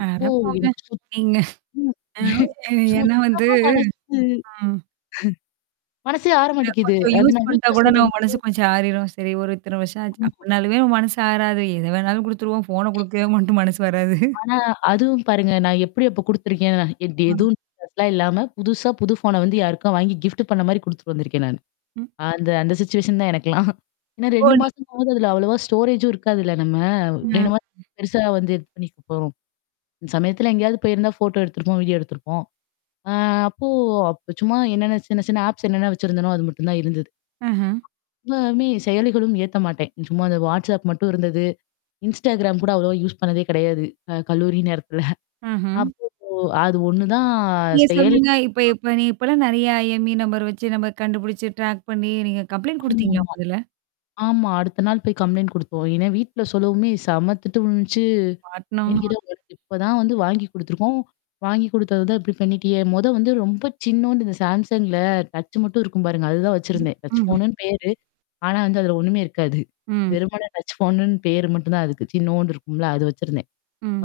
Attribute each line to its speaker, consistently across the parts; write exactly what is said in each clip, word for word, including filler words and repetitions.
Speaker 1: அட
Speaker 2: ஓ!
Speaker 1: போங்க
Speaker 2: எனக்கு சு
Speaker 1: நீங்க
Speaker 2: ம்.
Speaker 1: அவ் ஏன்னா வந்து
Speaker 2: சுத்தமா மனசு
Speaker 1: ஆ.
Speaker 2: அ. மனசே
Speaker 1: நான்
Speaker 2: ஆரமாட்டிக்குது.
Speaker 1: கொஞ்சம்
Speaker 2: அத
Speaker 1: யூஸ்
Speaker 2: நான்
Speaker 1: பண்ணட்டா
Speaker 2: வீட்ல
Speaker 1: கூட
Speaker 2: சொல்ல
Speaker 1: நம்ம
Speaker 2: வந்து
Speaker 1: மனசு கொஞ்சம் ஆறிரும். சரி ஒரு இத்தனை வருஷம் ஆச்சு
Speaker 2: ஆமா.
Speaker 1: அப்டினாலுமே மனசு ஆறாது. எத வேணாலும் குடுத்துருவோம் ஃபோன குடுக்கவே மட்டும் மனசு வராது.
Speaker 2: ஆனா அதுவும் பாருங்க. நான் எப்டி அப்போ குடுத்துருக்கேன் நான் எ
Speaker 1: அம்.
Speaker 2: எதுவும் அதல்லாம் இல்லாம புதுசா புது ஃபோன வந்து யாருக்கும் வாங்கி கிஃப்ட் பண்ண மாரி குடுத்துட்டு வந்திருக்கேன் நானு.
Speaker 1: ம்.
Speaker 2: அந்த அந்த சிச்சுவேஷன் தான் எனக்கலாம். ஏன்னா,
Speaker 1: ஓ!
Speaker 2: ரெண்டு
Speaker 1: நீ
Speaker 2: மாசமாவது அதுல அவ்வளவா ஸ்டோரேஜ்ம் இருக்காதுல்ல நம்ம.
Speaker 1: அ.
Speaker 2: ரெண்டு மாசம் பெருசா வந்து இது பண்ணிருப்போம். அந்த சமயத்தல எங்கேயாவது போயிருந்தா ஃபோட்டோ எடுத்திருப்போம் வீடியோ எடுத்திருப்போம். ஆ அப்போ அப்ப சும்மா என்னென்ன சின்ன சின்ன ஆப்ஸ் என்னென்ன வச்சிருந்தேனோ அது மட்டும் தான் இருந்தது.
Speaker 1: ஆஹ.
Speaker 2: எல்லாமே செயலிகளும் ஏத்த மாட்டேன். சும்மா அந்த வாட்ஸ்அப் மட்டும் இருந்தது. இன்ஸ்டாகிராம் கூட அவ்ளவோ யூஸ் பண்ணதே கிடையாது. க கல்லூரி நேரத்துல.
Speaker 1: ஆஹ.
Speaker 2: அப்போ ஓ! அது ஒண்ணுதான்
Speaker 1: நீங்க
Speaker 2: செயல
Speaker 1: சொல்லுங்க, இப்ப
Speaker 2: நான்.
Speaker 1: இப்ப நீ இப்பலாம் நெறைய ஐஎம்இ நம்பர் வச்சு நம்ம கண்டுபுடிச்சு ட்ராக் பண்ணி நீங்க கம்ப்ளைிண்ட் குடுத்தீங்களா
Speaker 2: ஆமாமா.
Speaker 1: முதல்ல?
Speaker 2: ஆமா. அடுத்த நாள் போய் கம்ப்ளைண்ட் குடுத்தோம். ஏன்னா வீட்ல சொல்லவுமே செம்மத்திட்டு விழுந்ச்சு. ஏன்
Speaker 1: பாட்னம்மா
Speaker 2: கேட்டா உனக்கு இப்ப தான் வந்து வாங்கி குடுத்துருக்கோம். வாங்கி குடுத்தது தான் இப்டி பண்ணிட்டியே? மொத வந்து ரொம்ப சின்னூன்டு இந்த சாம்சங்ல டச் மட்டும் இருக்கும் பாருங்க. அதுதான்
Speaker 1: ம்.
Speaker 2: வச்சிருந்தேன். டச்
Speaker 1: ம்ஹ்ம்.
Speaker 2: ஃபோன்னு பேரு. ஆனா வந்து அதுல ஒண்ணுமே இருக்காது.
Speaker 1: ம்.
Speaker 2: வெருமண டச் ஃபோன்னு பேரு மட்டும் தான் அதுக்கு சின்னூன்டு இருக்கும்ல அது வச்சிருந்தேன்.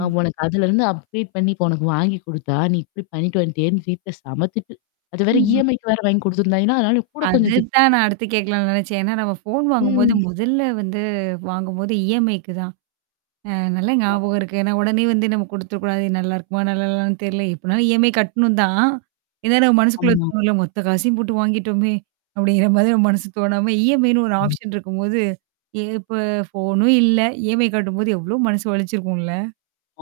Speaker 2: ஆ உனக்கு அதுலருந்து அப்டேட் பண்ணி உனக்கு வாங்கி குடுத்தா நீ இப்டி பண்ணிட்டு வந்துட்டியேன்னு வீட்ல செம்மத்திட்டு. அது வேற
Speaker 1: ம்ஹ்ம்.
Speaker 2: இஎம்ஐக்கு வேற வாங்கி குடுத்தருந்தாங்கேளா. ஏன்னா, அதனால கூட கொஞ்சம் திட்
Speaker 1: அதுதான் நான் அடுத்து கேட்கலான்னு நெனனைச்சேன். ஏனா, நம்ம ஃபோன் வாங்கும்போது
Speaker 2: ம்.
Speaker 1: மொதல்ல வந்து வாங்கும்போது இஎம்ஐக்கு தான். அ நல்லா
Speaker 2: ஆமா.
Speaker 1: ஞாபகம் இருக்கு. ஏன்னா உடனே வந்து நம்ம குடுத்துறக்கூடாது நல்லாருக்குமா? நல்லாலான்னு தெர்ல. எப்பனாலும் இஎம்ஐ கட்டணும் தான். ஏனா, நம்ம மனசுக்குள்ள
Speaker 2: ஆமா
Speaker 1: தோணும்ல மொத்த காசையும் போட்டு வாங்கிட்டோமே. அப்டிங்கிற மாரி நம்ம மனசு தோணாம இஎம்ஐன்னு ஒரு
Speaker 2: ம்.
Speaker 1: ஆப்ஷன் இருக்கும்போது. எ இப்ப ஃபோனும் இல்ல. இஎம்ஐ கட்டும்போது எவ்ளோ மனசு வலிச்சிருக்கும்ல?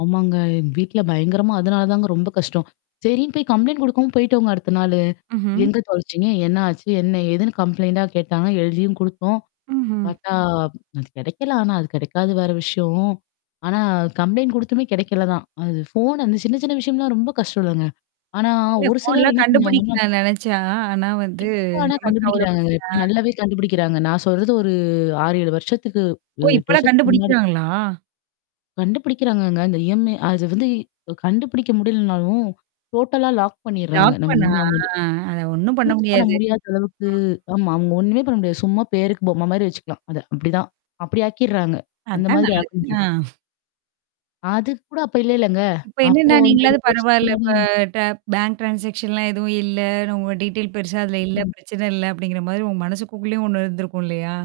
Speaker 2: ஆமாங்க. வீட்ல பயங்கரமா அதனால தாங்க ரொம்ப கஷ்டம். சரின்னு போய் கம்ப்ளைண்ட் குடுக்கவும் போய்டிடோங்க அடுத்த நாளு.
Speaker 1: ம்ஹ்ம்.
Speaker 2: எங்க தொலச்சீங்க? என்ன ஆச்சு? என்ன எதுன்னு கம்ப்ளைண்ட் கேட்டாங்கா எழுதியும் குடுத்தோம்.
Speaker 1: ம்ஹம்.
Speaker 2: பார்த்தா அது கிடைக்கலாம். ஆனா அது கிடைக்காது வேற விஷயம். ஆனா, கம்ப்ளைண்ட் குடுத்தமே கிடைக்கல தான். அது ஃபோன் அந்த சின்ன சின்ன விஷயம்லாம் ரொம்ப கஷ்டம்லங்க. ஆனா
Speaker 1: இல்ல
Speaker 2: ஒரு சிலர்
Speaker 1: ஃபோன்லாம்
Speaker 2: என்ன பண்ணாங்கன்னா
Speaker 1: கண்டுபுடிக்கலாம்னு நெனைச்சா. ஆனா வந்து
Speaker 2: இப்ப ஆனா
Speaker 1: நமக்கு அவ்வளோ பெருசு
Speaker 2: கண்டுபிடிக்கிறாங்கங்க. இப்ப
Speaker 1: இதா
Speaker 2: நல்லாவே கண்டுபிடிக்கிறாங்க. நான் சொல்றது ஒரு ஆறு, ஏழு வருஷத்துக்கு
Speaker 1: ஓ!
Speaker 2: அ எட்டு
Speaker 1: இப்பலாம்
Speaker 2: வருஷத்துக்கு முன்னாடி.
Speaker 1: கண்டுபுடிக்கிறாங்களா?
Speaker 2: கண்டுபிடிக்கிறாங்கங்க. இந்த ஐஎம்இ அத வந்து கண்டுபிடிக்க முடியலனாலும். டோட்டலா லாக் பண்ணர்றாங்க.
Speaker 1: லாக்
Speaker 2: நம்ம
Speaker 1: பண்ணா.
Speaker 2: வந்து நம்ம வந்து
Speaker 1: அ அத ஒண்ணும் பண்ண
Speaker 2: யூஸ் பண்ண
Speaker 1: முடியாது.
Speaker 2: முடியாத அளவுக்கு
Speaker 1: அ.
Speaker 2: ஆமா. அங்க ஒண்ணுமே பண்ண முடியாது. சும்மா பேருக்கு பொம்ம மாரி வச்சுக்கலாம். அத அப்டிதான். அப்டி ஆக்கிடறாங்க. அந்த
Speaker 1: அதான்
Speaker 2: மாதிரி ஆக்க
Speaker 1: நல்லது. ஆ.
Speaker 2: முடியது. அது கூட அப்ப இல்லலங்க.
Speaker 1: இப்ப
Speaker 2: அப்போ
Speaker 1: என்னன்னா
Speaker 2: அந்த அஞ்சு
Speaker 1: நீங்களாவது பரவால்ல.
Speaker 2: முன்னாடி
Speaker 1: இப்ப ட பேங்க் ட்ரான்சாக்ஷன்லாம் எதுவும் இல்ல. உங்க டீடெயில் பெருசா அதில இல்ல
Speaker 2: ம்.
Speaker 1: பிரச்சனை இல்ல அப்டிங்கிற மாதிரி உங்க மனசுக்குக்குள்ளேயும் ஒண்ணு இருந்திருக்கும் இல்லையா?